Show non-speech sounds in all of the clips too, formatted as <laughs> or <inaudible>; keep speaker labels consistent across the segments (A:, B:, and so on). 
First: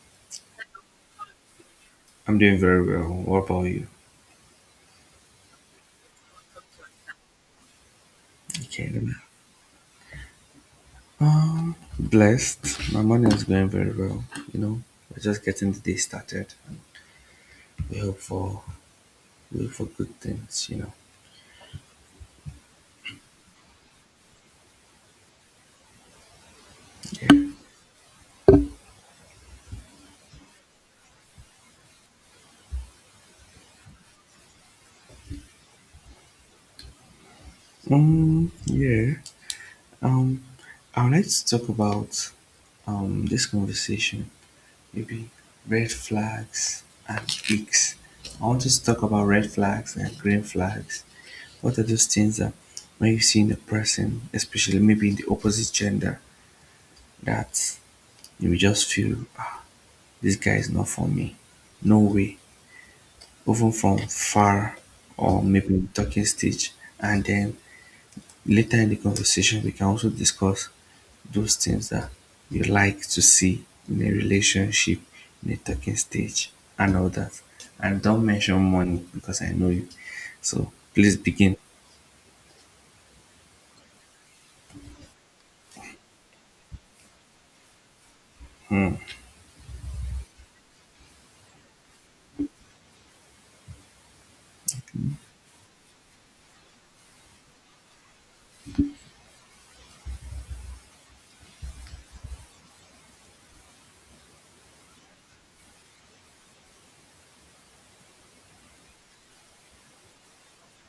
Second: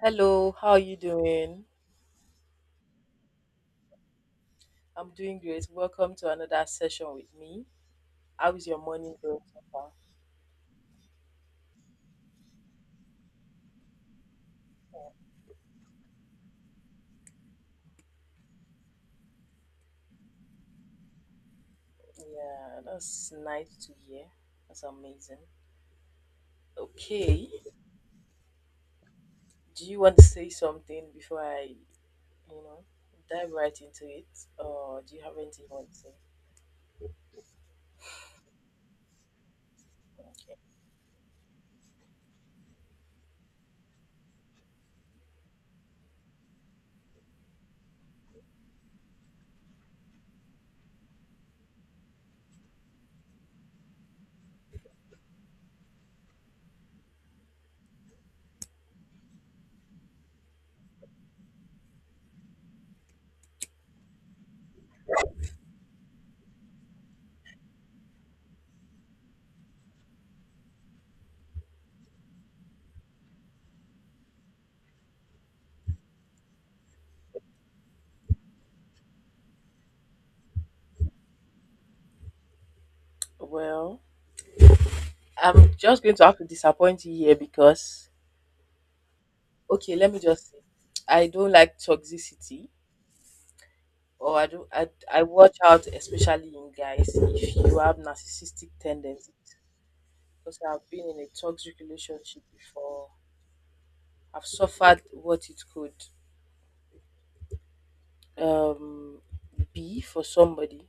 A: Hello, how are you doing?
B: I'm doing very well. What about you?
A: I'm doing great. Welcome to another session with me. How is your
B: Okay,
A: morning going so far?
B: Blessed. My morning is going very well. You know, we're just getting the day started. We hope for we hope for good things.
A: Yeah, that's nice to hear. That's amazing. Okay, do you want to say something before I, you know, dive right into it, or do you have anything you want to say?
B: Yeah. Um. I would like to talk about this conversation. Maybe red flags and peaks. I want us to talk about red flags and green flags. What are those things that when you see in a person, especially maybe in the opposite gender, that you will just feel this guy is not for me. No way. Even from far or maybe talking stage. And then later in the conversation we can also discuss those things that you like to see in a relationship, in a talking stage, and all that. And don't mention money because I know you. So please begin.
A: Well, I'm just going to have to disappoint you here because,
B: Hmm.
A: okay, let me just say, I don't like toxicity. Oh, I do. I watch out, especially in guys, if you have narcissistic tendencies. Because I've been in a toxic relationship before. I've suffered what it could um, be for somebody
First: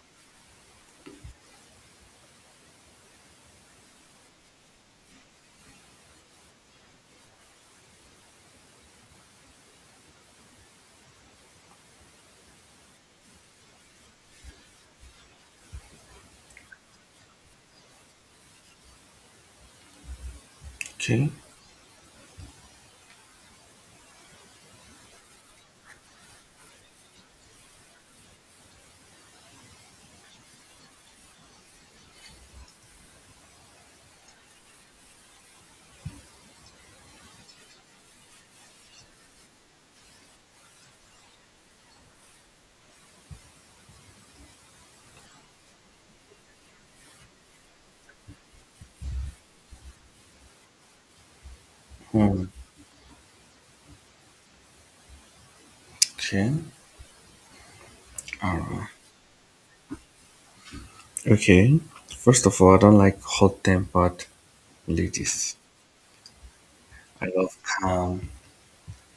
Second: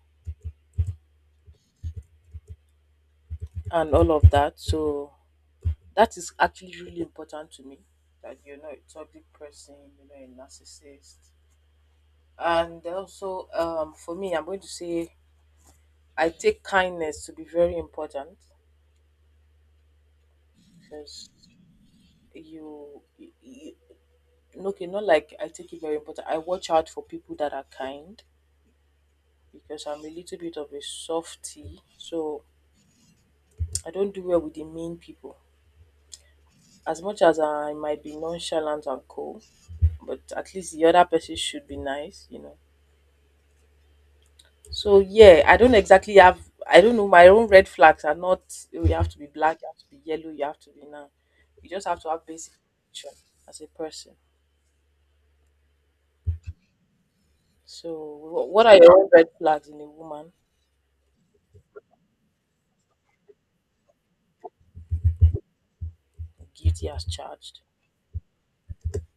A: and all of that. So that is actually really important to me. That you're not a toxic person, you're not a narcissist. And also, for me, I'm going to say I take kindness to be very important
B: Okay.
A: because you okay, not like I take it very important. I watch out for people that are kind because I'm a little bit of a softie, so I don't do well with the mean people. As much as I might be nonchalant and cold, but at least the other person should be nice. So yeah, I don't exactly have. I don't know. My own red flags are not. "Oh, you have to be black. You have to be yellow. You have to be now. You just have to have
B: Hmm.
A: basic attraction as a person.
B: Okay.
A: So what are
B: Alright.
A: your own red flags in a woman?
B: Okay. First of all, I don't like hot tempered ladies.
A: Guilty as
B: I love
A: charged.
B: calm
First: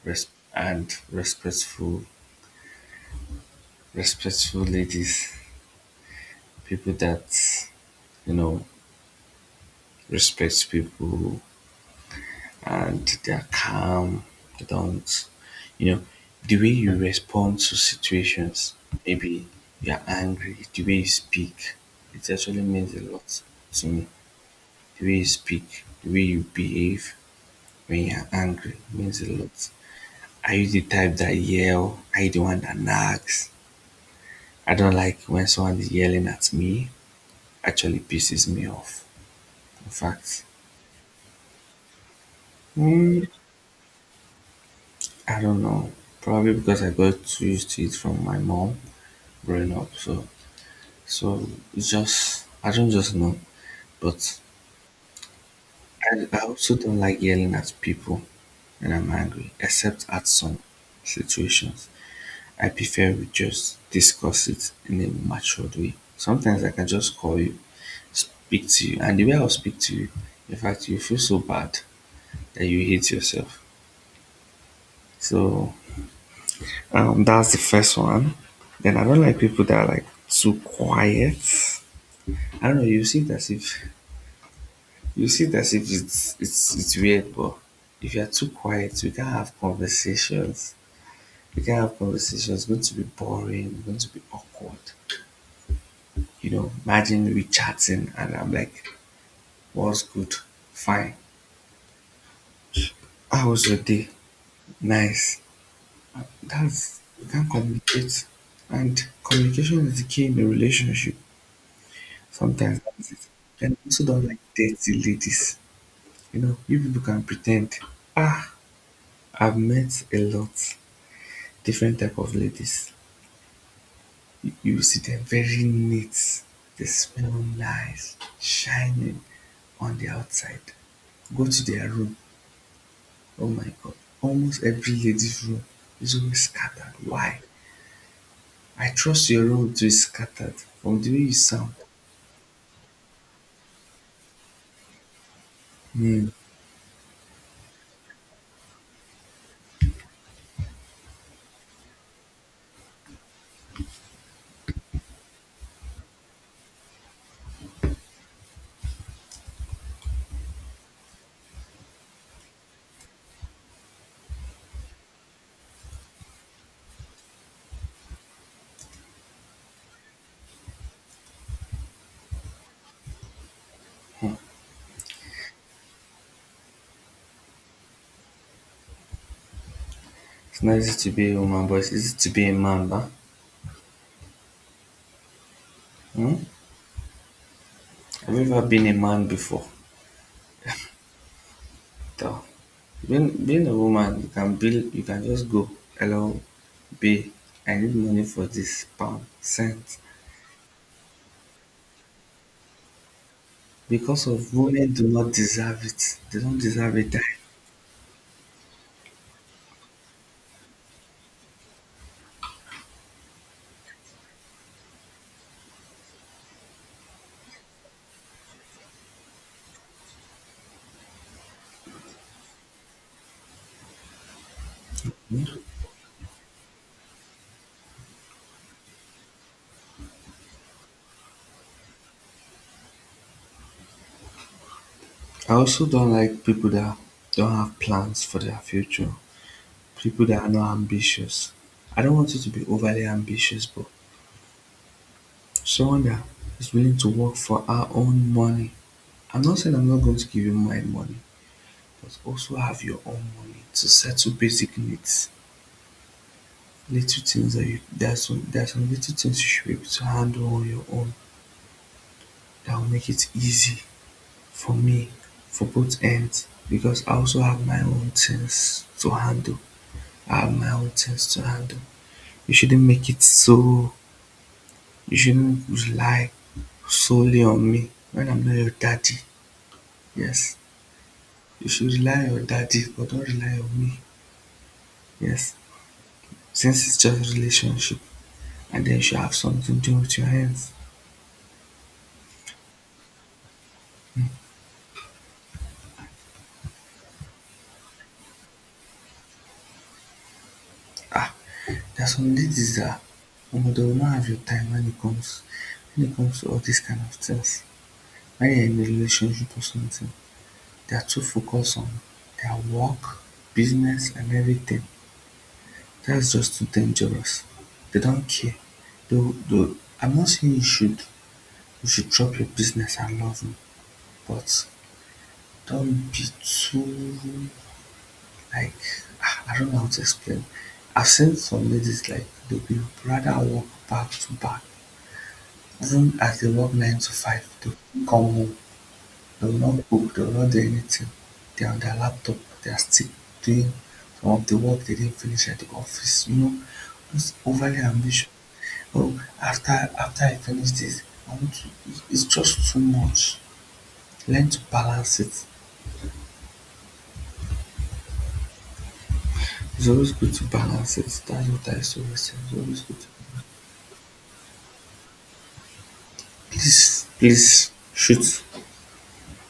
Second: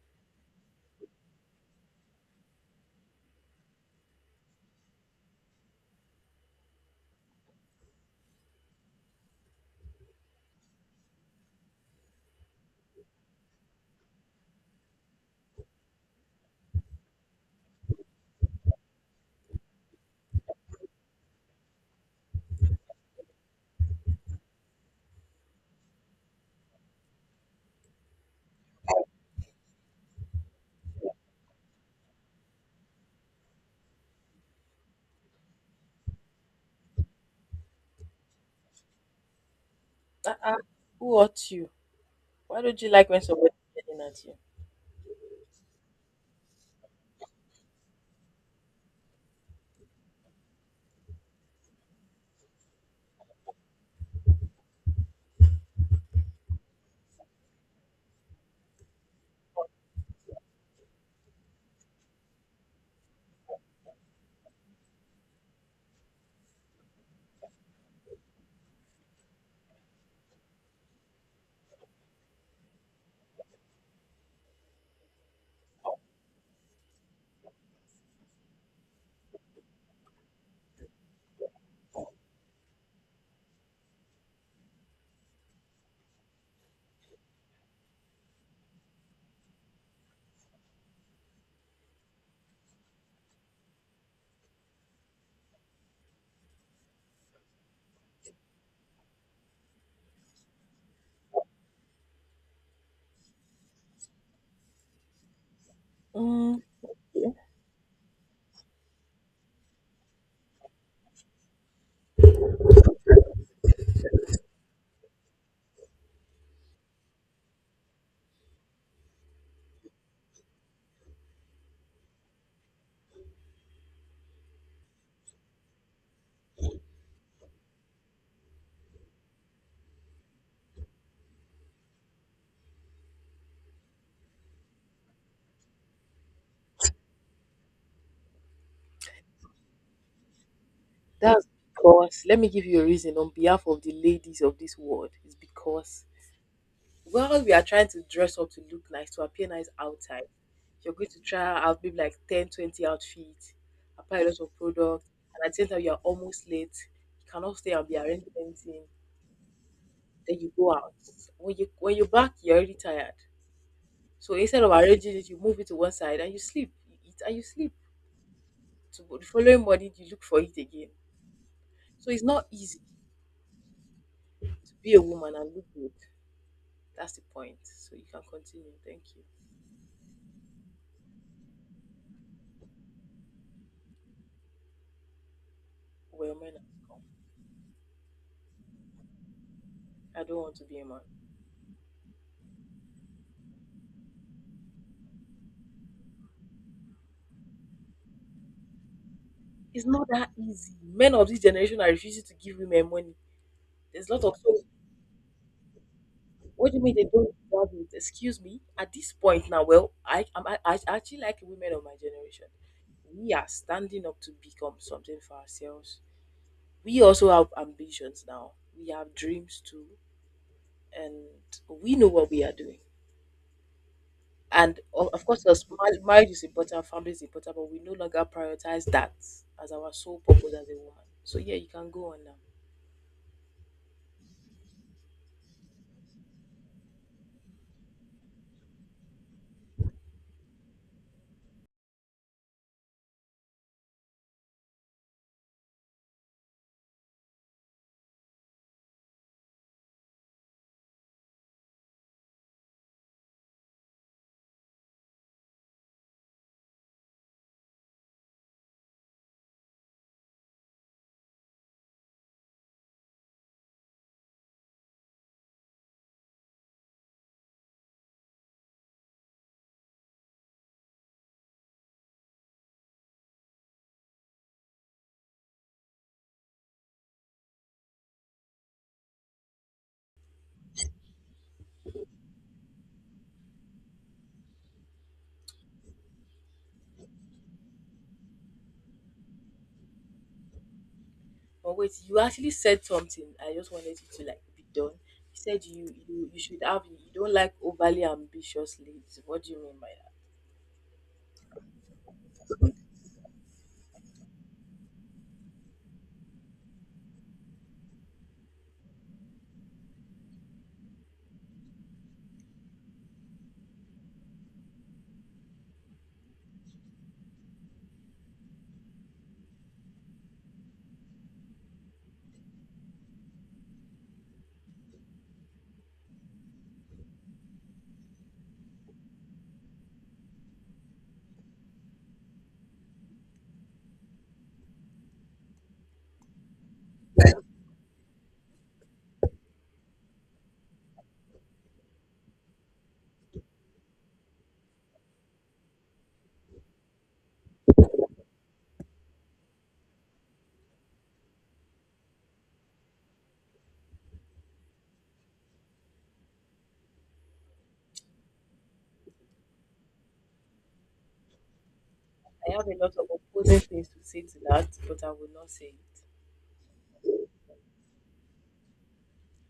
B: res- and respectful, respectful ladies, people that you know respect people and they're calm. They don't, you know, the way you respond to situations. Maybe you're angry. The way you speak, it actually means a lot to me. The way you speak, the way you behave when you're angry means a lot. Are you the type that yell? Are you the one that nags? I don't like when someone is yelling at me. Actually pisses me off. In fact,
A: Uh-uh. Who hurt you? Why don't you like when
B: mm,
A: somebody's yelling at you?
B: I don't know. Probably because I got used to it from my mom growing up. So it's just I don't just know. But I also don't like yelling at people when I'm angry, except at some situations. I prefer we just discuss it in a matured way. Sometimes I can just call you, speak to you, and the way I'll speak to you, in fact, you feel so bad that you hate yourself. So that's the first one. Then I don't like people that are like too quiet. I don't know. You see it as if it's weird, but if you are too quiet, you can't have conversations. You can't have conversations. It's going to be boring. It's going to be awkward. You know, imagine we chatting and I'm like, "What's good? Fine. How was your day? Nice."
A: Mm,
B: That's you
A: yeah.
B: can't communicate, and communication is the key in a relationship. Sometimes that's it. And I also don't like dirty ladies. You know, you people can pretend. Ah, I've met a lot different type of ladies. You see them very neat. They smell nice, shining on the outside. Go to their room. Oh my god. Almost every lady's room is always scattered. Why? I trust your room to be scattered from the way you
A: That's
B: sound.
A: because, let me give you a reason on behalf of the ladies of this world. It's because
B: Hmm.
A: while we are trying to dress up to look nice, to appear nice outside, you're going to try out maybe like 10, 20 outfits, apply a lot of products, and at the same time, you're almost late. You cannot stay and be arranging anything. Then you go out. When you're back, you're already tired. So instead of arranging it, you move it to one side and you sleep. You eat and you sleep. To the following morning you look for it again. So it's not easy
B: Hmm.
A: to be a woman and look good. That's the point. So you can continue. Thank you.
B: It's not easy to be a woman, but it's easy to be a man, huh? Hmm?
A: Well, men have come.
B: Have you ever been a man before?
A: I don't want to be a man.
B: Though being a woman you can build you can just go, hello babe, I need money for this pound
A: It's
B: cent.
A: not that easy. Men of this generation are refusing to give women money. There's a lot
B: Because
A: of
B: of
A: so.
B: women do not deserve it. They don't
A: What do you
B: deserve
A: mean they
B: it.
A: don't deserve it? Excuse me. At this point now, well, I actually like women of my generation. We are standing up to become something for ourselves. We also have ambitions now. We have dreams too, and we know what we are doing. And of course, as marriage is important, family is important, but we no longer prioritize that as our sole purpose as a woman. So yeah, you can go on now.
B: I also don't like people that don't have plans for their future. People that are not ambitious. I don't want you to be overly ambitious, but someone that is willing to work for our own money. I'm not saying I'm not going to give you my money, but also have your own money to settle basic needs. Little things that you there's some little things you should be able to handle on your own that will make it easy for me for both ends because I also have my own things to handle. I have my own things to handle. You shouldn't make it so you shouldn't rely solely on me when I'm not your daddy. Yes. You should rely on your daddy but don't rely on me. Yes. Since it's just a relationship, and then she'll have something to do with your hands.
A: But wait, you actually said something. I just wanted you to like be done. You said you you, you should have you don't like overly ambitious ladies. What do you mean by that?
B: Ah, there are some ladies that they will not have your time when it comes to all these kind of things. When you're in a relationship or something, they are too focused on their work, business and everything. That's just too dangerous. They don't care. Though I'm not saying you should drop your business and love me, but don't be too, like, I don't know how to explain. I've seen some ladies like they would rather work back to back, even as they work 9 to 5. They will come home, they will not cook, they will not do anything. They are on their laptop, they are still doing some of the work they didn't finish at the office. You know, it's overly ambitious. Oh, after I finish this, I want to. It's just too much. Learn to balance it. It's always good to balance it. That's what I used always say. It's
A: I have a
B: always
A: lot
B: good. To
A: of opposing things to say to that, but I will not say it.
B: please, please, shoot,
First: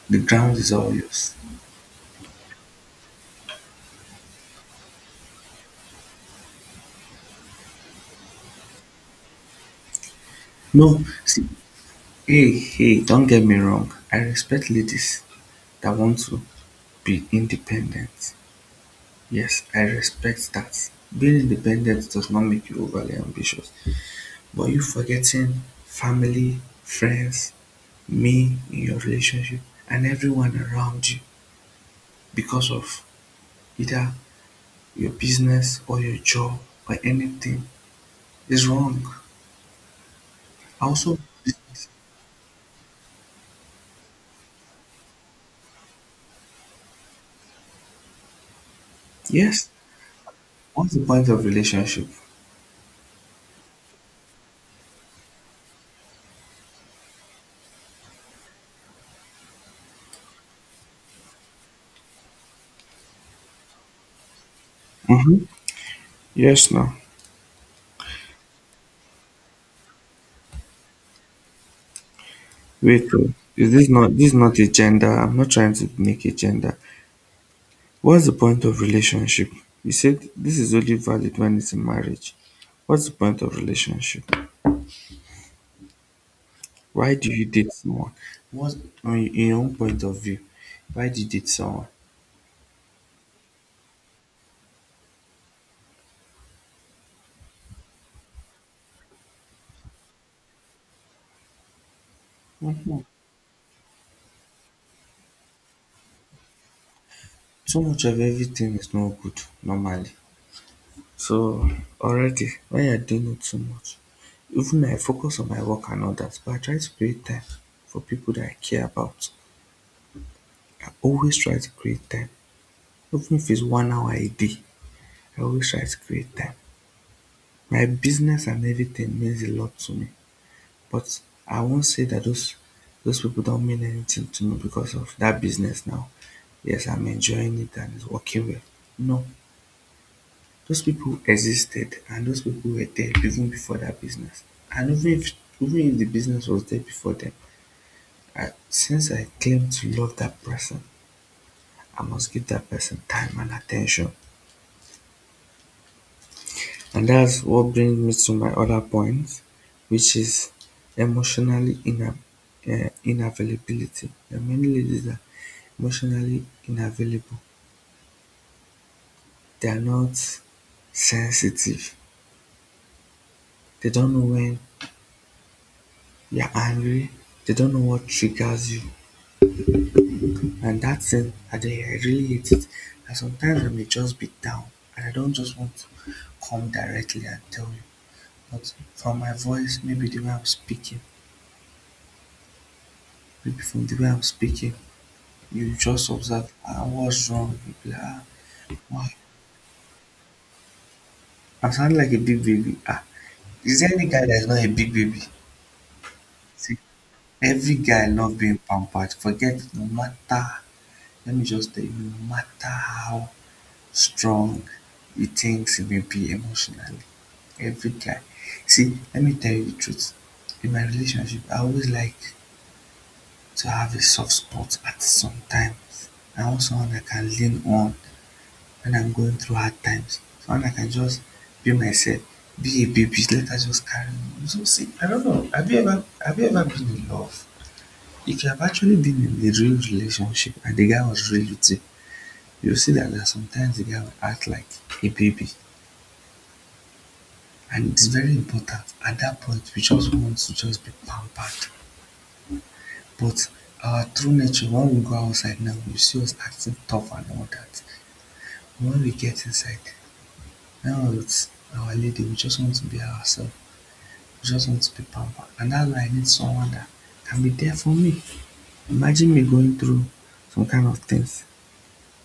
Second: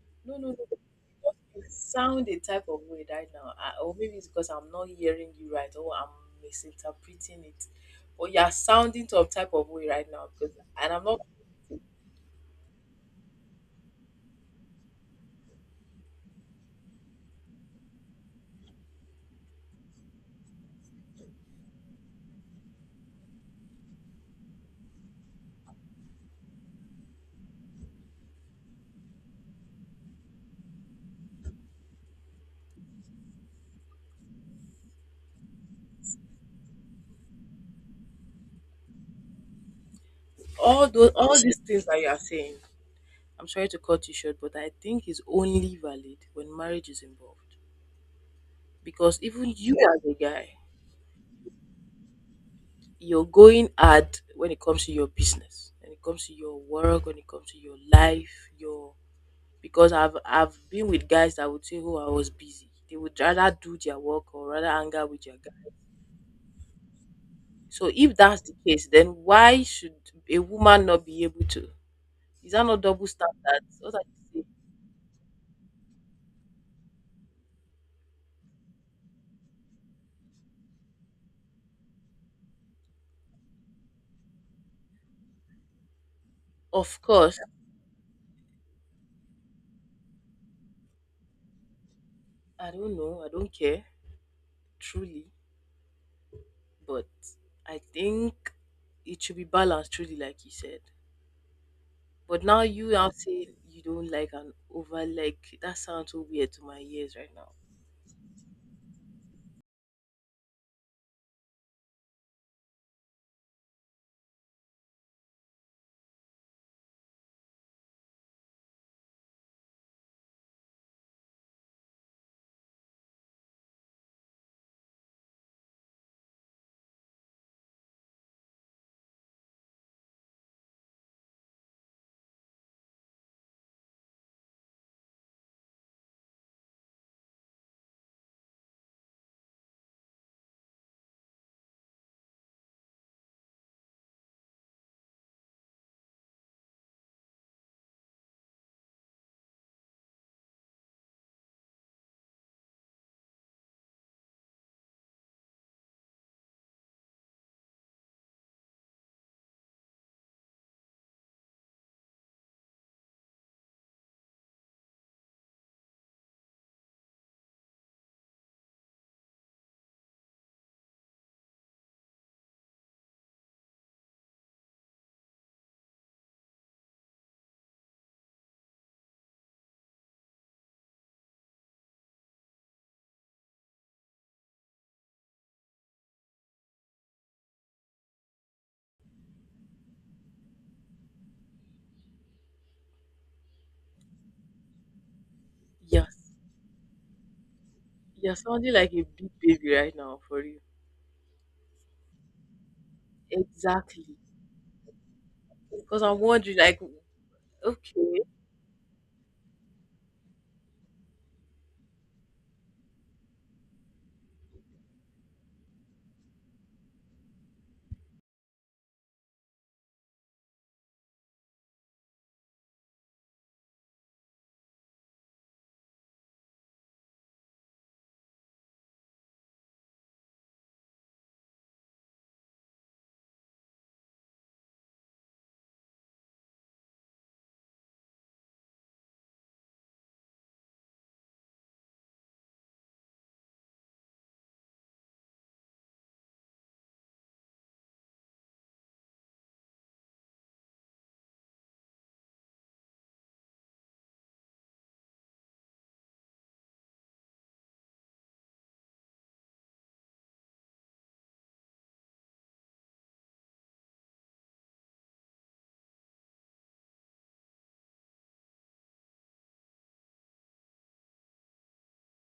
B: the
A: No, no,
B: ground
A: no.
B: is all yours.
A: You sound a type of way right now, or maybe it's because I'm not hearing you right, or I'm misinterpreting it. But you are sounding to a type of way right now because, and
B: No,
A: I'm not
B: see, hey, hey, don't get me wrong. I respect ladies that want to be independent. Yes, I respect that. Being independent does not make you overly ambitious. But you forgetting family, friends, me in your relationship, and everyone around you because of either your business or your job or anything is wrong.
A: all those
B: Also,
A: all these things
B: business.
A: that you are saying. I'm sorry to cut you short, but I think it's only valid when marriage is involved because even
B: Yes.
A: you as a guy,
B: What's the point of relationship?
A: you're going hard when it comes to your business, when it comes to your work, when it comes to your life, your because I've been with guys that would say, "Oh, I was busy." They would rather do their work or rather anger with your
B: Mm-hmm.
A: guy.
B: Yes, no.
A: So if that's the case, then why should a woman not be able to? Is that not
B: Wait,
A: double
B: oh. is
A: standards?
B: this
A: What are
B: not this is
A: you saying?
B: not a gender? I'm not trying to make a gender. What's the point of relationship? You said this is only valid when it's in marriage. What's the point of relationship?
A: Of
B: Why do
A: course,
B: you date someone? What, on your in your own point of view, why did you date someone?
A: I don't know. I don't care truly, but I think it should be balanced truly, like you said. But now you
B: Mhm.
A: are saying you don't like an over like that sounds so weird to my ears right now.
B: Too much of everything is not good normally. So already when you're doing it too much, even though I focus on my work and all that, but I try to create time for people that I care about. I always try to create time, even if it's 1 hour a day, I always try to create time. My business and everything means a lot to me, but I won't say that those people don't mean anything to me because of that business now. Yes, I'm enjoying it and it's working well. No, those people existed and those people were there even before that business. And even if the business was there before them, I, since I claim to love that person, I must give that person time and attention. And that's what brings me to my other point, which is emotionally ina- inavailability. There are many ladies that are emotionally inavailable. They are not sensitive. They don't know when you're angry. They don't know what triggers you. And that thing I dey I really hate it. And sometimes I may just be down and I don't just want to come directly and tell you, but from my voice, maybe from the way I'm speaking, you just
A: Yes,
B: observe, ah, what's wrong, you be like, ah,
A: you're sounding like a
B: why
A: big baby right now for real.
B: I sound like a big baby, ah, is there any
A: Exactly.
B: guy that is not a big baby?
A: Because I'm wondering,
B: See,
A: like,
B: every guy
A: okay,
B: love being pampered, forget, no matter, let me just tell you, no matter how strong you think you will be emotionally every time. See, let me tell you the truth. In my relationship, I always like to have a soft spot at some times. I want someone I can lean on when I'm going through hard times. Someone I can just be myself, be a baby, let her just carry me. So see, I don't know. Have you ever been in love? If you have actually been in a real relationship and the guy was real with you, you'll see that there are sometimes the guy will act like a baby. And it's very important at that point we just want to just be pampered, but our true nature, when we go outside now you see us acting tough and all that, when we get inside now, it's our lady, we just want to be ourselves, we just want to be pampered, and that's why I need someone that can be there for me. Imagine me going through some kind of things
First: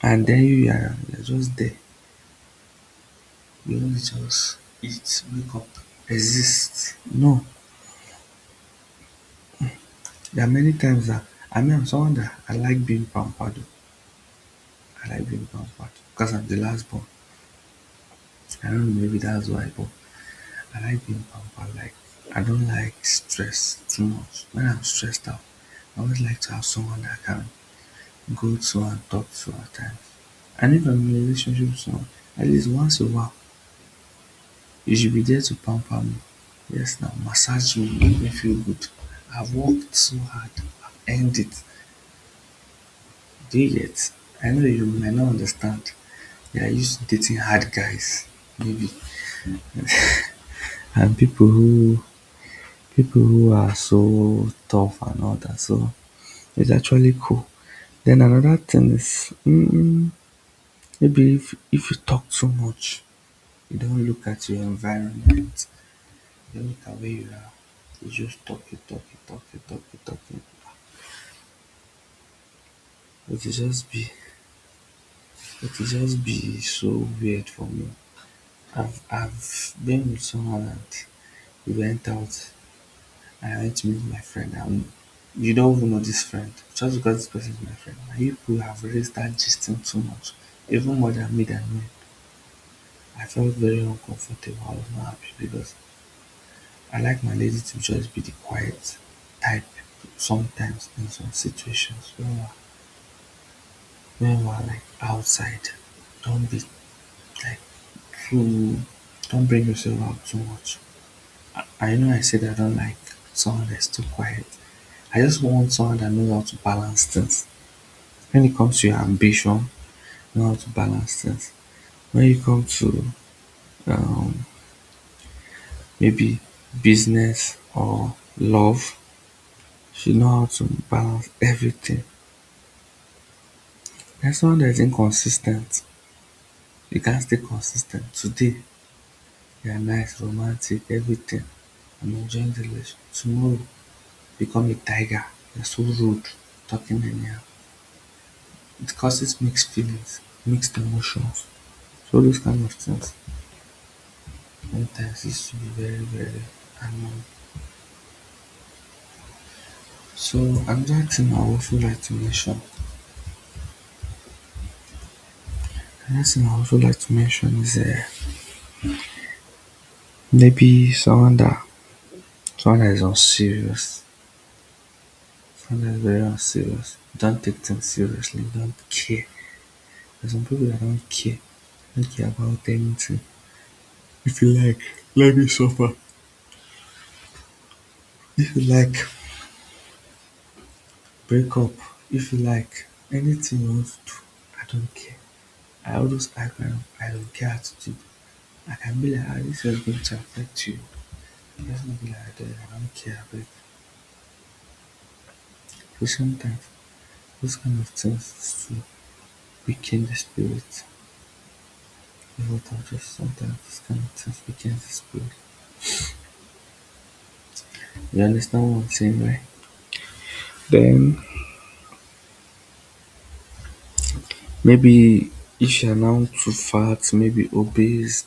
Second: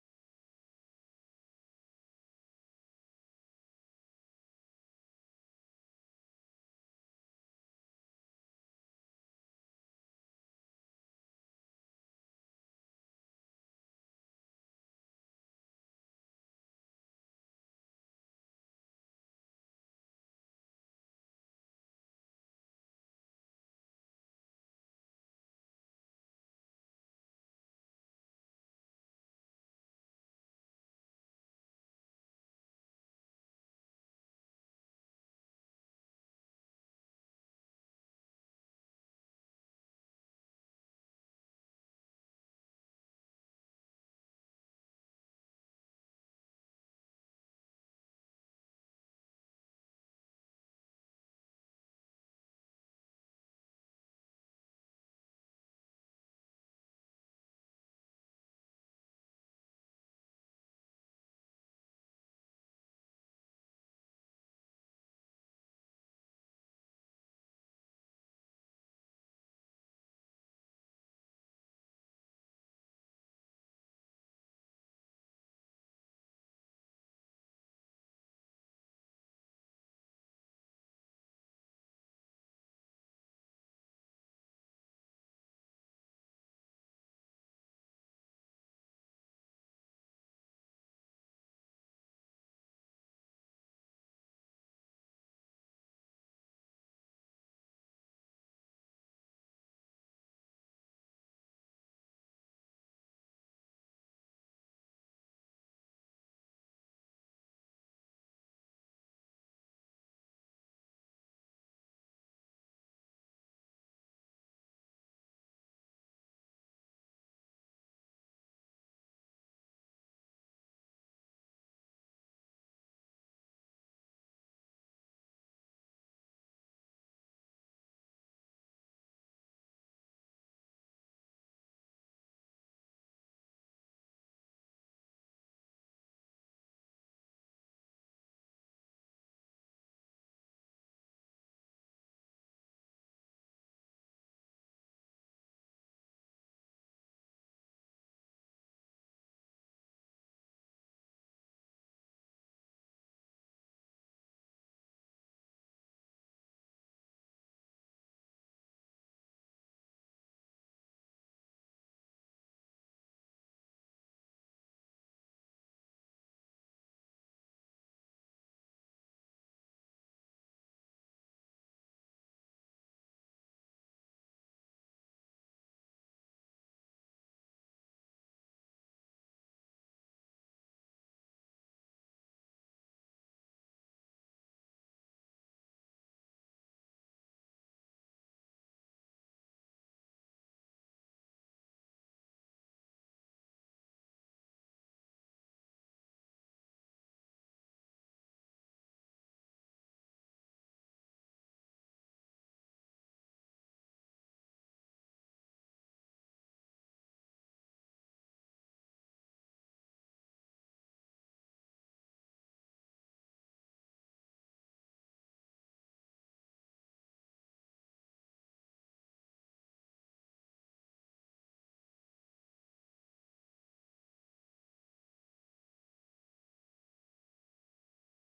B: and then you're just there, you want just eat, wake up, exist. No. There are many times that I mean, I'm someone that I like being pampered. Oh. I like being pampered because I'm the last born. I don't know, maybe that's why, but I like being pampered. Like, I don't like stress too much. When I'm stressed out, I always like to have someone that I can go to and talk to at times. And if I'm in a relationship with someone, at least once a while, you should be there to pamper me. Yes, now massage me, make me feel good. I've worked so hard, I've earned it. Do you get? I know you may not understand. They are used to dating hard guys, maybe, and people who are so tough and all that. So it's actually cool. Then another thing is maybe if you talk too much, you don't look at your environment, you don't look at where you are. You just talk, you talk, you talk, you talk, you talk. It will just be it will just be so weird for me. I've been with someone and we went out and I went to meet my friend and you don't even know this friend. Just because this person is my friend. And you people have already started gisting too much. Even more than me. I felt very uncomfortable. I was not happy because I like my lady to just be the quiet type sometimes in some situations when we're like outside. Don't be like too don't bring yourself out too much. I know I said I don't like someone that's too quiet. I just want someone that knows how to balance things. When it comes to your ambition, know how to balance things. When it comes to um, maybe business or love, you know how to balance everything. There's someone that's inconsistent. You can't stay consistent. Today, you're nice, romantic, everything. I'm enjoying the relationship. Tomorrow, become a tiger. You're so rude, talking anyhow. It causes mixed feelings, mixed emotions, so those kind of things sometimes used to be very, very annoying. So another thing I also like to mention, another thing I also like to mention is maybe someone that is unserious, someone that is very unserious, don't take things seriously, don't care. There's some people that don't care about anything. If you like, let me suffer. If you like, break up if you like, anything you want to do, I don't care. I always act my I don't care attitude. I can be like, ah, this is going to affect you. Let's not be like that, I don't care. But so sometimes those kind of things to weaken the spirit. You just sometimes those kind of things weaken the spirit. You understand what I'm saying, right? Then maybe if you're now too fat, maybe obese,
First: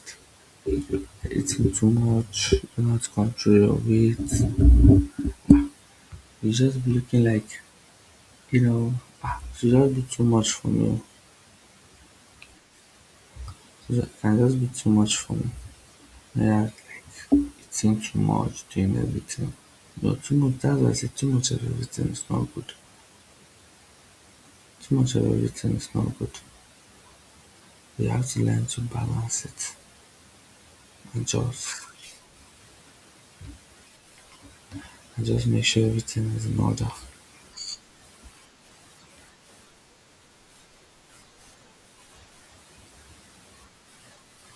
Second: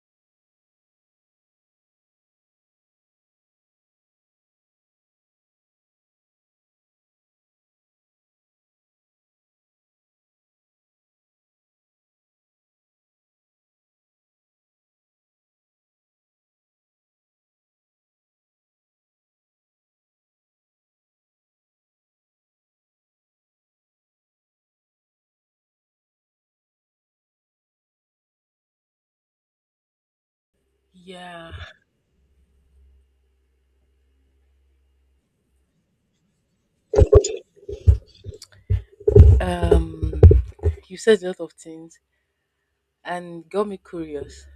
B: eating too much, you don't control your weight. He's just be looking like, you know, ah, she'll just be too much for me. She can just be too much for me. Yeah, like, it seems too much doing everything. No, too much, that's why I say too much of everything is not good. Too much of everything is not good. You have to learn to balance it and
A: yeah.
B: and just make sure everything is in order.
A: Um, you said a lot of things and got me curious.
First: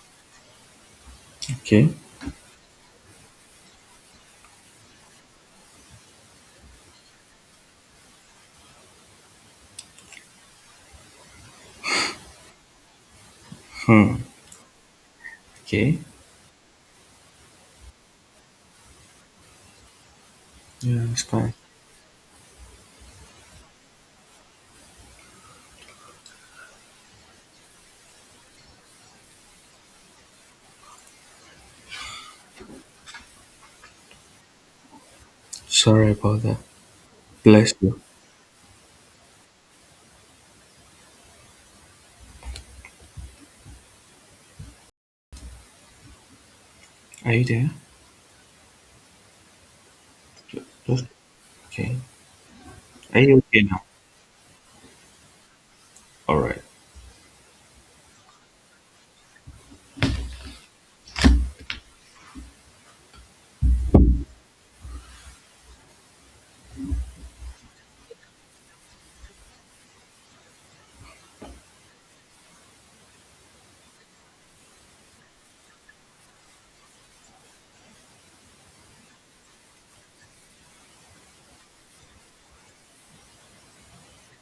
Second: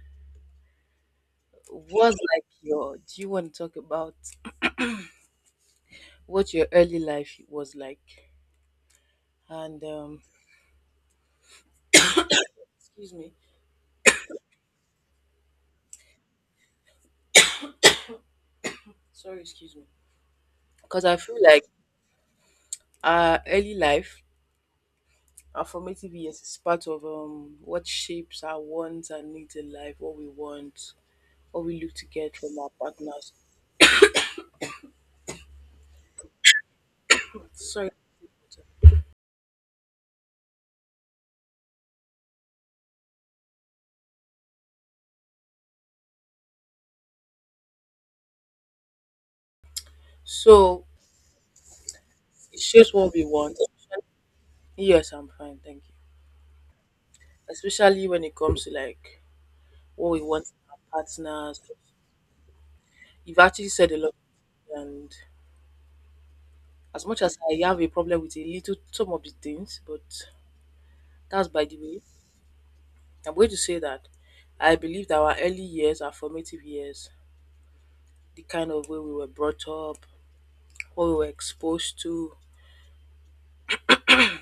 B: Okay?
A: What's like your? Do you want to talk about what your early life was like? And excuse me,
B: Hmm. Okay?
A: sorry, excuse me.
B: Yeah,
A: Because I
B: it's
A: feel
B: fine.
A: like our early life, our formative years, is part of what shapes our wants and needs in life, what we want, what we look to get from our partners.
B: Sorry about that. Bless
A: Sorry.
B: you. Are you there?
A: So
B: Just, okay.
A: it shapes what
B: Are
A: we
B: you
A: want.
B: okay now?
A: Yes, I'm fine, thank you.
B: Alright.
A: Especially when it comes to like what we want in our partners. You've actually said a lot, and as much as I have a problem with a little some of the things, but that's by the way. I'm going to say that I believe that our early years, our formative years, the kind of way we were brought up, what we were exposed to,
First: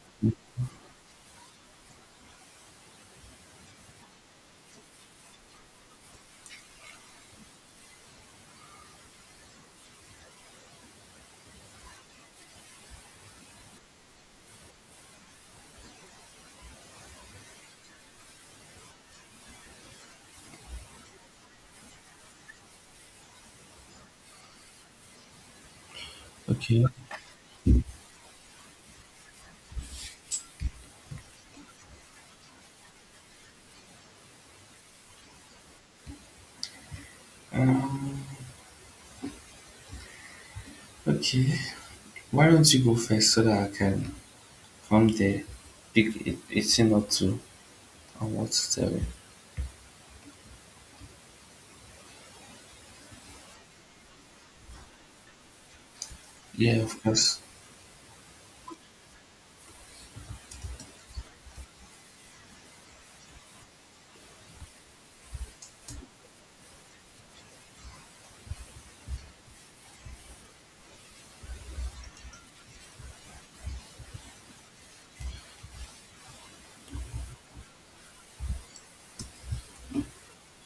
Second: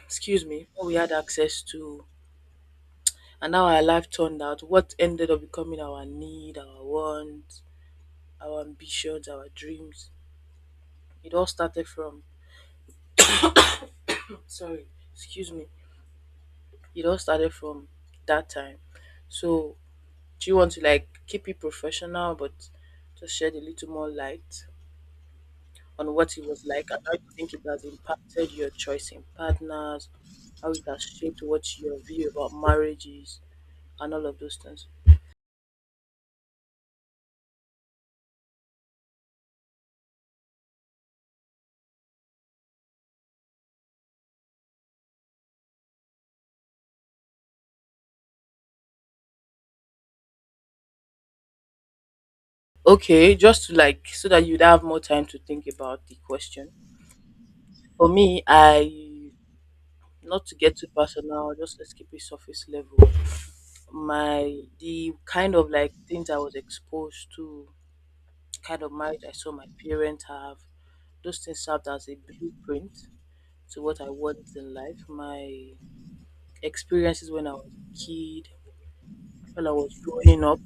A: excuse me, what we had access to, and how our life turned out, what ended up becoming our need, our want our ambitions, our dreams. It all started from, sorry, excuse me, it all started from that time. So, do you want to like keep it professional but just shed a little more light on what it was
B: Okay.
A: like and how you think it has impacted your choice in partners, how it has shaped what your view about marriage is, and all of those things?
B: Um, okay. Why don't you go first so that I can from there pick it. A thing or two on what to tell you?
A: Okay, just to like so that you'd have more time to think about the question.
B: Yeah, of course.
A: For me, I not to get too personal, just let's keep it surface level. My The kind of like things I was exposed to, kind of marriage I saw my parents have, those things served as a blueprint to what I want in life. My experiences when I was a kid, when I was growing up,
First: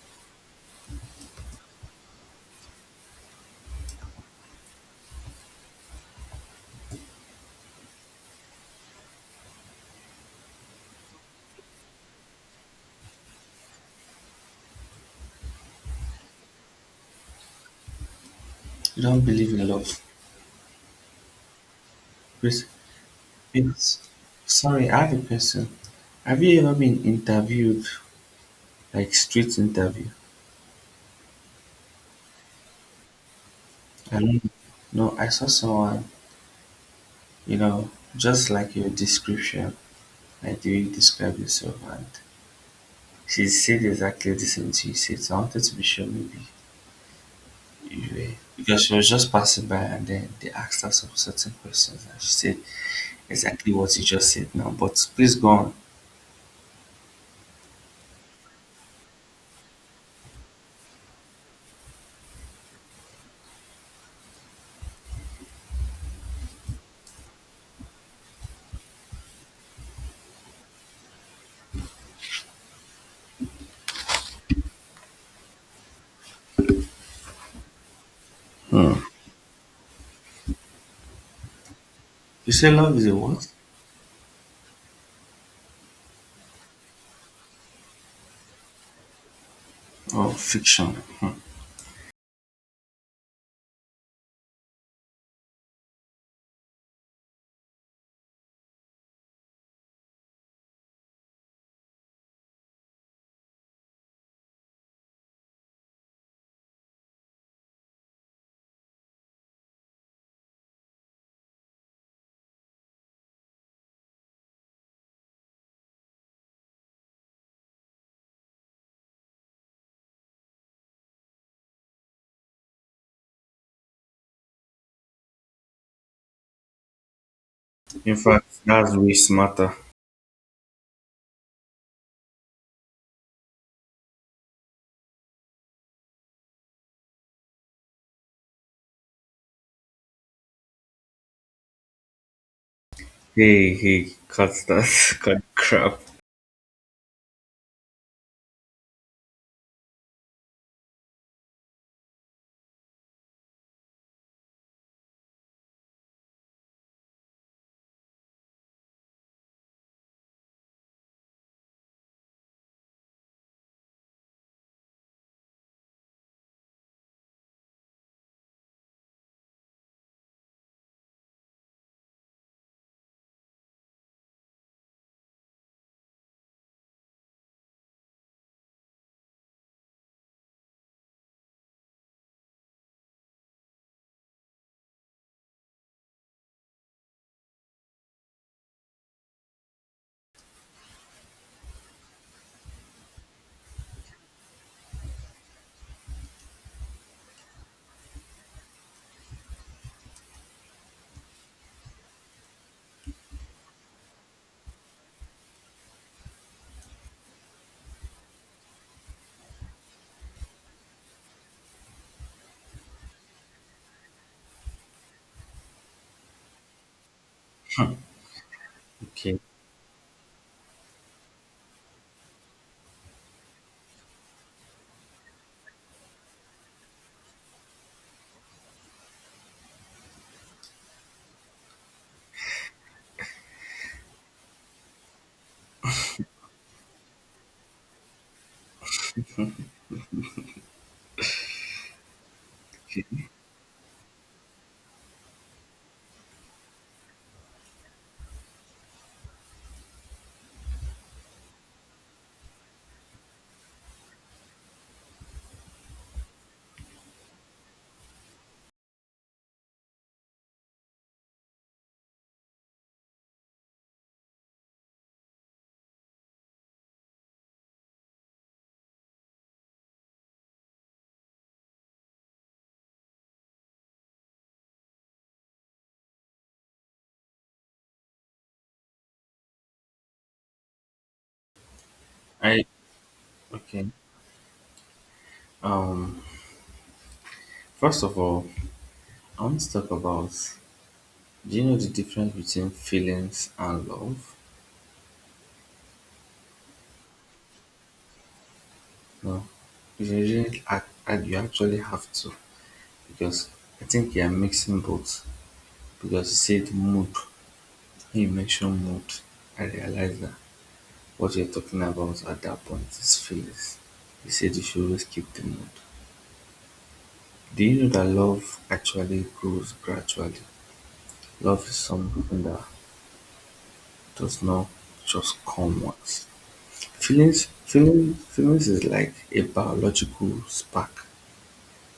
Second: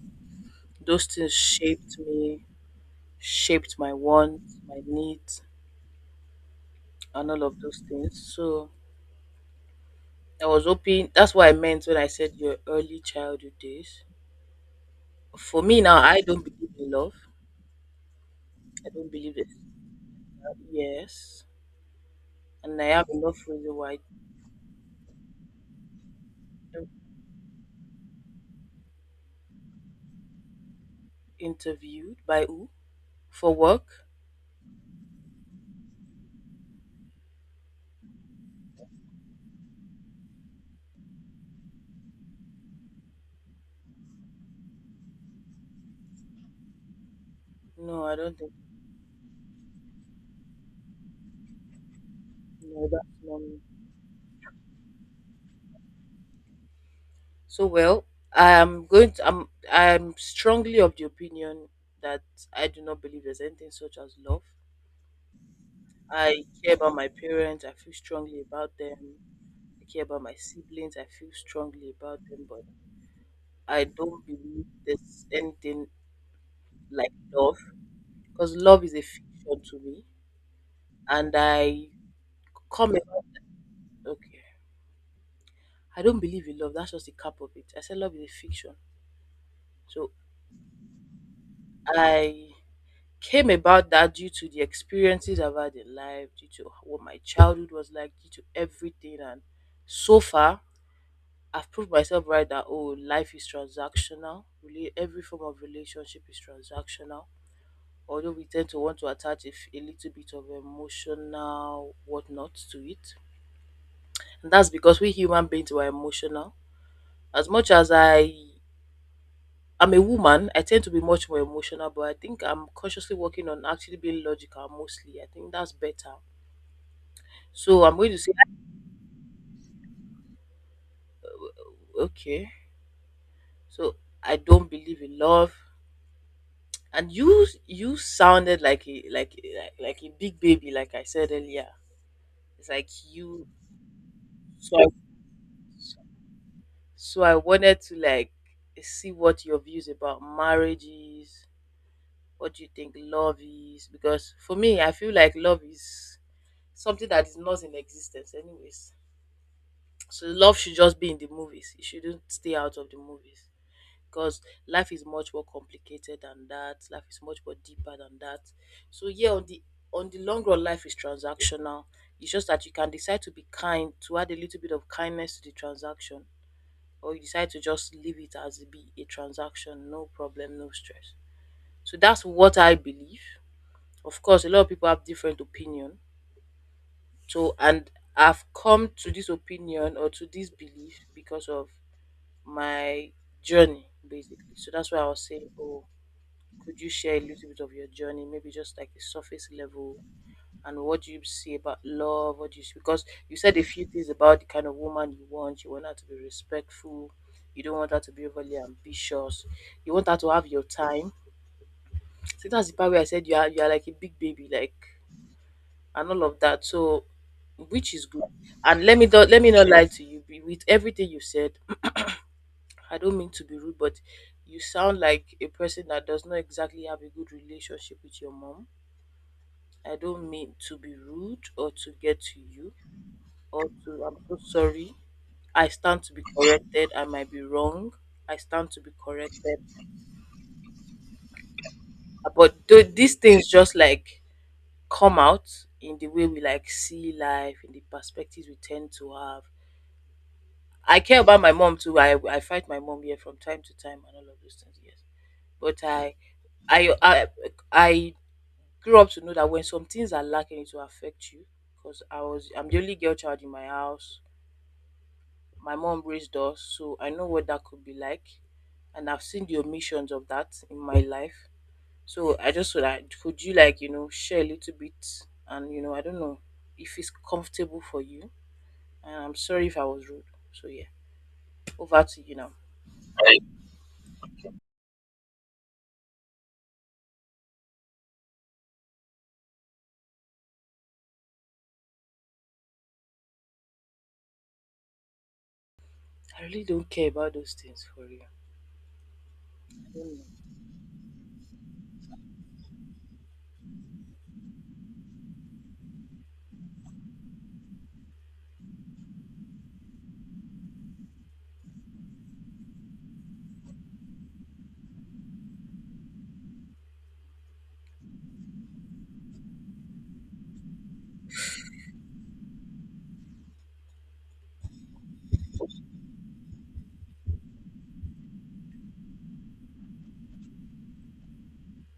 A: those things shaped me, shaped my wants, my needs, and all of those things. So I was hoping that's what I meant when I said your early childhood days. For me now, I don't believe in love. I
B: You
A: don't
B: don't
A: believe it.
B: believe in love.
A: Yes.
B: Please,
A: And I have enough reason why I
B: please. Sorry, I have a question. Have you ever
A: don't.
B: been interviewed, like street interview?
A: Interviewed by who? For work?
B: I don't know. No, I saw someone, you know, just like your description, like the way you describe yourself, and she said exactly the same thing you said. So I wanted to be sure, maybe.
A: No, I
B: Yeah,
A: don't think.
B: because she was just passing by and then they asked her some certain questions and she said
A: No, that's not me.
B: exactly what you just said now. But please go on.
A: So well, I am going to I'm strongly of the opinion that I do not believe there's anything such as love. I care about my parents, I feel strongly about them. I care about my siblings, I feel strongly about them, but I don't believe there's anything like love because love
B: Hmm.
A: is a fiction to me. And
B: You say love
A: come
B: is a
A: a-
B: what?
A: okay. I don't believe in love. That's just the cap of it. I said love is a fiction. So
B: Oh, fiction. Hmm.
A: I came about that due to the experiences I've had in life, due to what my childhood was like, due to everything. And so far, I've proved myself right that oh, life is transactional. Really, every form of relationship is transactional. Although we tend to want to attach a little bit of emotional whatnot to it, and that's because we human beings were emotional. As much as I'm a woman, I tend to be much more emotional, but I think I'm consciously working on actually being logical mostly. I think that's better. So I'm going
B: In
A: to say
B: fact, that's way smarter.
A: okay. So I don't believe in love. And you sounded like like a big baby, like I said earlier. It's like you.
B: Hey, hey, cut
A: so I,
B: that, <laughs> cut crap.
A: so I wanted to like see what your views about marriages. What do you think love is? Because for me, I feel like love is something that is not in existence, anyways. So love should just be in the movies. It shouldn't stay out of the movies. Because life is much more complicated than that. Life is much more deeper than that. So yeah, on the long run, life is transactional. It's just that you can decide to be kind, to add a little bit of kindness to the transaction, or you decide to just leave it as be a transaction, no problem, no stress. So that's what I believe. Of course, a lot of people have different opinion. So, and I've come to this opinion or to this belief because of my journey, basically. So that's why I was saying, oh, could you share a little bit of your journey, maybe just like the surface level, and what do you see about love? What do you see? Because you said a few things about the kind of woman you want. You want her to be respectful. You don't want her to be overly ambitious. You want her to have your time. So that's the part where I said you are like a big baby, like and all of that. So, which is good. And
B: Okay,
A: let me not lie to you. With everything you said, I don't mean to be rude, but you sound like a person that does not exactly have a good relationship with your mom. I don't mean to be rude or to get to you or to. I'm so sorry. I stand to be corrected. I might be wrong. I stand to be corrected. But these things just like come out in the way we like see life, in the perspectives we tend to have. I care about my mom too. I fight my mom here from time to time and all of those things. Yes, but I I I grew up to know that when some things are lacking, it will affect you. Because I'm the only girl child in my house. My mom raised us, so I know what that could be like, and I've seen the omissions of that in my life. So I just thought, that could you like share a little bit, and I don't know if it's comfortable for you. And I'm sorry if I was rude. So yeah, over to you now.
B: I okay. Um, first of all, I want to talk about. Do you know the difference between feelings and love?
A: I really don't care about those things for real.
B: No, you
A: Mm.
B: really, you actually have to because I think you are mixing both. Because you said mood when you mentioned mood I realized that what you're talking about at that point is feelings. You said you should always keep the mood. Do you know that love actually grows gradually? Love is something that does not just come once. Feelings is like a biological spark.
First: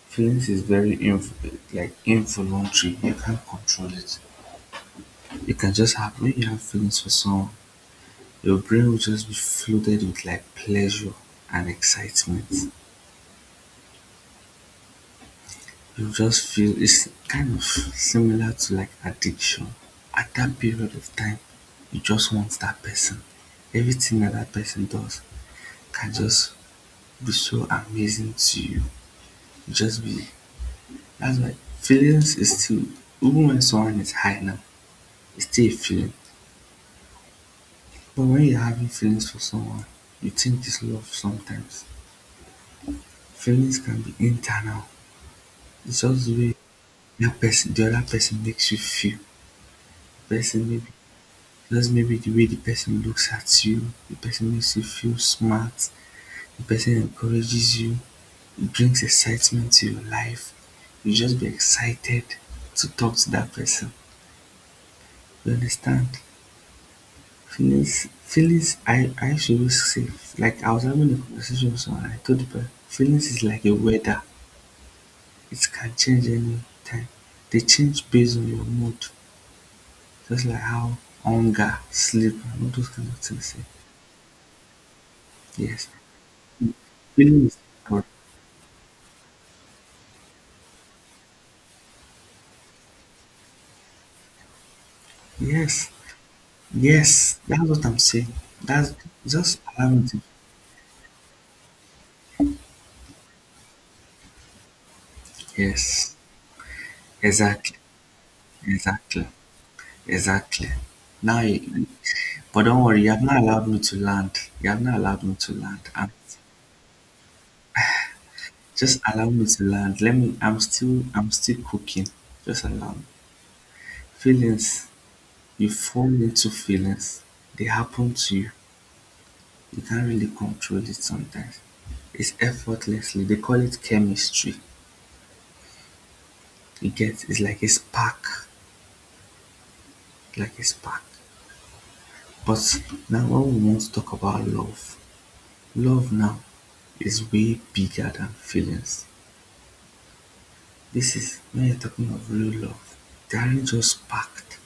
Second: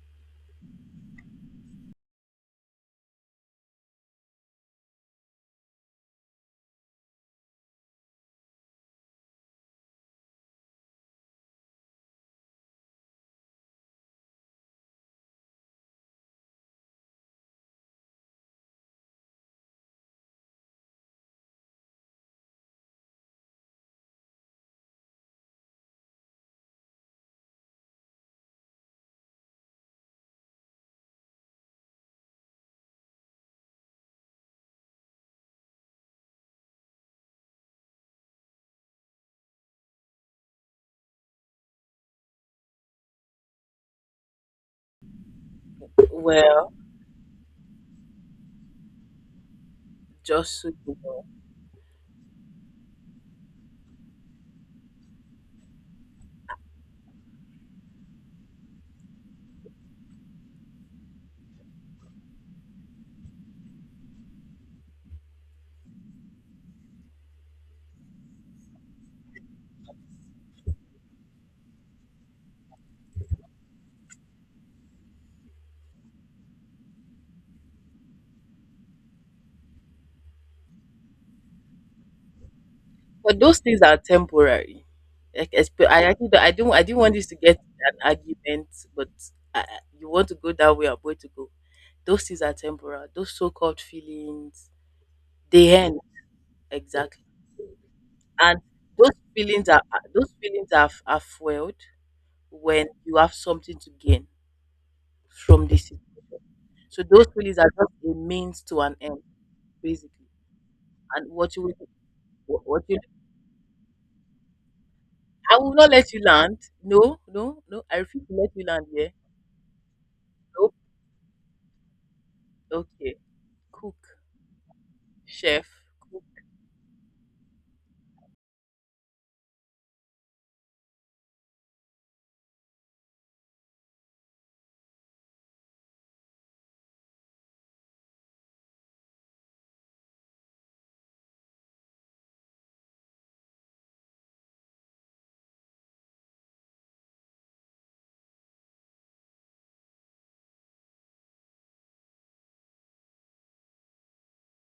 B: Feelings is very like involuntary. You can't control it. It can just happen when you have feelings for someone, your brain will just be flooded with like pleasure and excitement. You just feel it's kind of similar to like addiction. At that period of time, you just want that person. Everything that that person does can just be so amazing to you. You just be that's why feelings is still even when someone is high now, it's still a feeling. But when you're having feelings for someone, you think it's love sometimes. Feelings can be internal. It's just the way
A: Well,
B: that person the other person makes you feel.
A: just
B: Person
A: so
B: maybe
A: you know.
B: just maybe the way the person looks at you, the person makes you feel smart, the person encourages you, it brings excitement to your life, you just be excited to talk to that person, you understand. Feelings, I used to always say, like I was having a conversation with someone, I told the person feelings is like a weather. It can change any time. They change based on your mood. Just like how hunger, sleep, and all those kind of
A: But
B: things.
A: those
B: Eh.
A: things are temporary. Like,
B: Yes.
A: esp- I actually don't I didn't want this to
B: Feeling is
A: get an
B: good.
A: argument, but you want to go that way, I'm going to go. Those things are temporal. Those so-called feelings, they
B: Yes.
A: end exactly,
B: Yes. That's what I'm saying.
A: and
B: That's
A: those
B: just
A: feelings are are-
B: allowing to.
A: those feelings are are fueled when you have something to gain from this
B: Yes.
A: situation. So those feelings are
B: Exactly.
A: just a means to an end,
B: Exactly.
A: basically.
B: Exactly.
A: And
B: Now
A: what you
B: you,
A: will.
B: but
A: What
B: don't
A: you?
B: worry, you have not allowed me to land. You have not allowed me to
A: I will
B: land.
A: not let you land. No, no, no. I refuse to let you land
B: Just
A: here.
B: allow me to land. Let me
A: Nope.
B: I'm still cooking. Just allow me.
A: Okay. Cook,
B: Feelings.
A: chef,
B: You fall
A: cook.
B: into feelings. They happen to you. You can't really control it sometimes. It's effortlessly. They call it chemistry. You get it's like a spark, like a spark. But now, what we want to talk about love. Love now is way bigger than feelings. This is when you're talking of real love. They aren't just sparked.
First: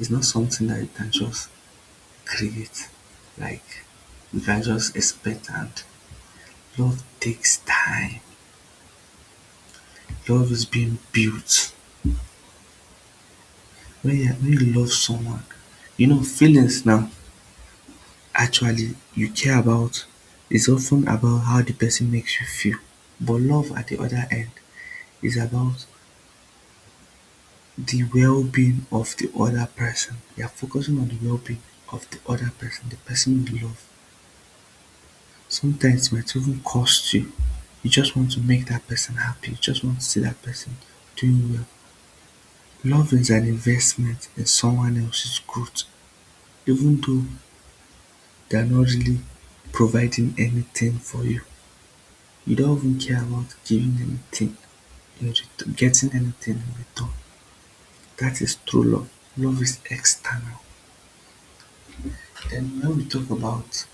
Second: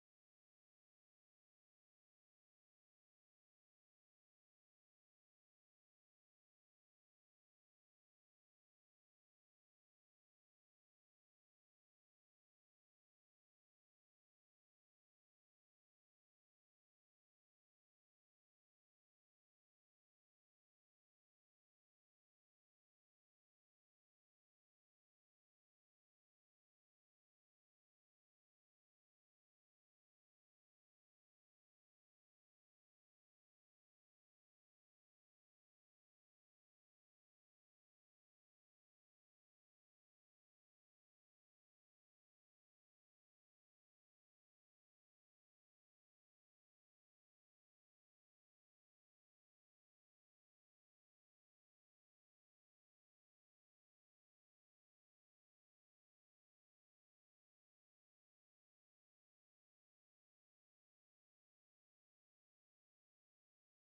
B: It's not something that you can just create. Like you can just expect and love takes time. Love is being built when you love someone, you know feelings now actually you care about is often about how the person makes you feel, but love at the other end is about the well-being of the other person, you're focusing on the well-being of the other person, the person you love. Sometimes it might even cost you, you just want to make that person happy, you just want to see that person doing well. Love is an investment in someone else's growth, even though they're not really providing anything for you. You don't even care about giving anything in return, getting anything in return. That is true love. Love is external. Then when we talk about,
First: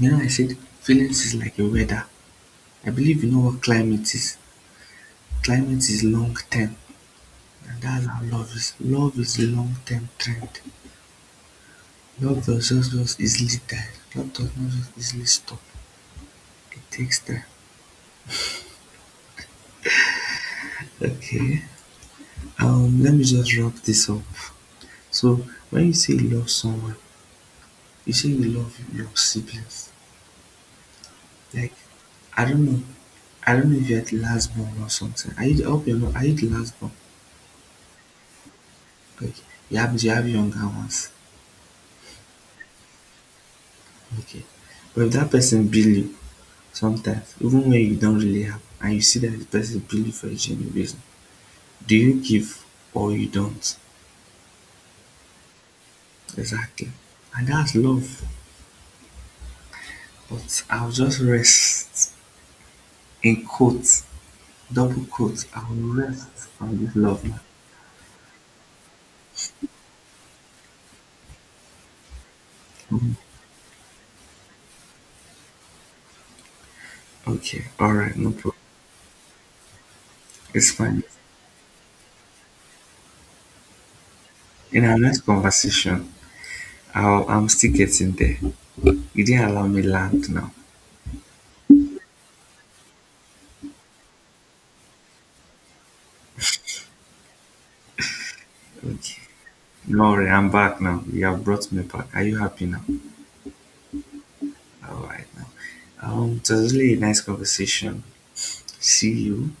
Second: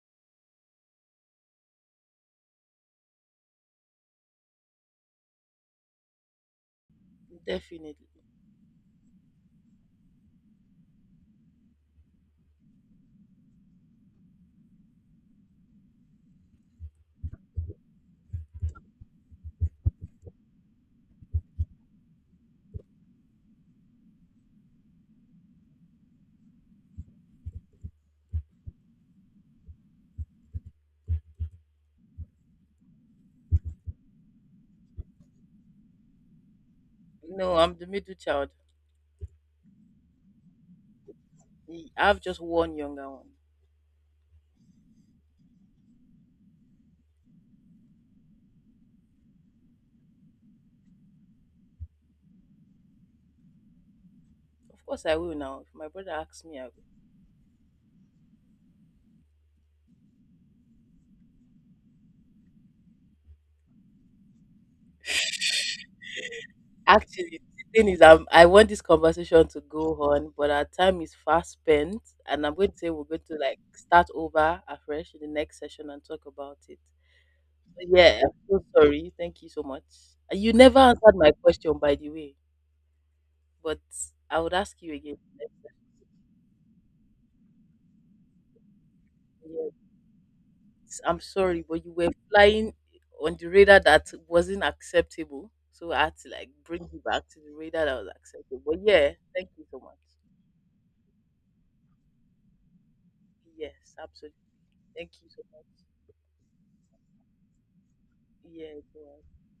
B: you know, I said feelings is like a weather. I believe you know what climate is. Climate is long term, and that's
A: Definitely.
B: how love is. Love is a long term trend. Love does not just easily die. Love does not just easily stop. It takes time. Okay. Let me just wrap this up. So when you say you love someone, you say you love your siblings. Like I don't know, I don't know if you're the last born or something. Are you the, I hope you're not. Are you the last born?
A: No, I'm the middle child.
B: Like you have younger ones.
A: I have just one younger one.
B: Okay, but if that person bill you sometimes, even when you don't really have, and you see that the person bill you for a genuine reason, do you give or you don't?
A: Of course, I will now. If my brother asks me, I will.
B: Exactly, and that's love. But I'll just rest in quotes, double quotes. I'll rest on this love, man.
A: Actually, the thing is, I want this conversation to go on, but our time is fast spent, and I'm going to say we're
B: Mm-hmm.
A: going to like start over afresh in the next session and talk about it.
B: Okay,
A: So,
B: all right,
A: yeah,
B: no
A: I'm
B: problem.
A: so sorry. Thank you so much. You
B: It's
A: never
B: fine.
A: answered my question, by the way. But I would ask
B: In
A: you
B: our
A: again.
B: next conversation, I'm still getting there. You didn't allow
A: Yes,
B: me land now.
A: I'm sorry, but you were flying on the radar that wasn't acceptable. So I had to like bring you back to the radar that was acceptable. But yeah,
B: Okay.
A: thank you so much.
B: No worry, I'm back now. You have brought me back. Are you happy now?
A: Yes, absolutely.
B: All
A: Thank
B: right
A: you so
B: now.
A: much.
B: It was really a nice conversation.
A: Yeah, it
B: See
A: was.
B: you.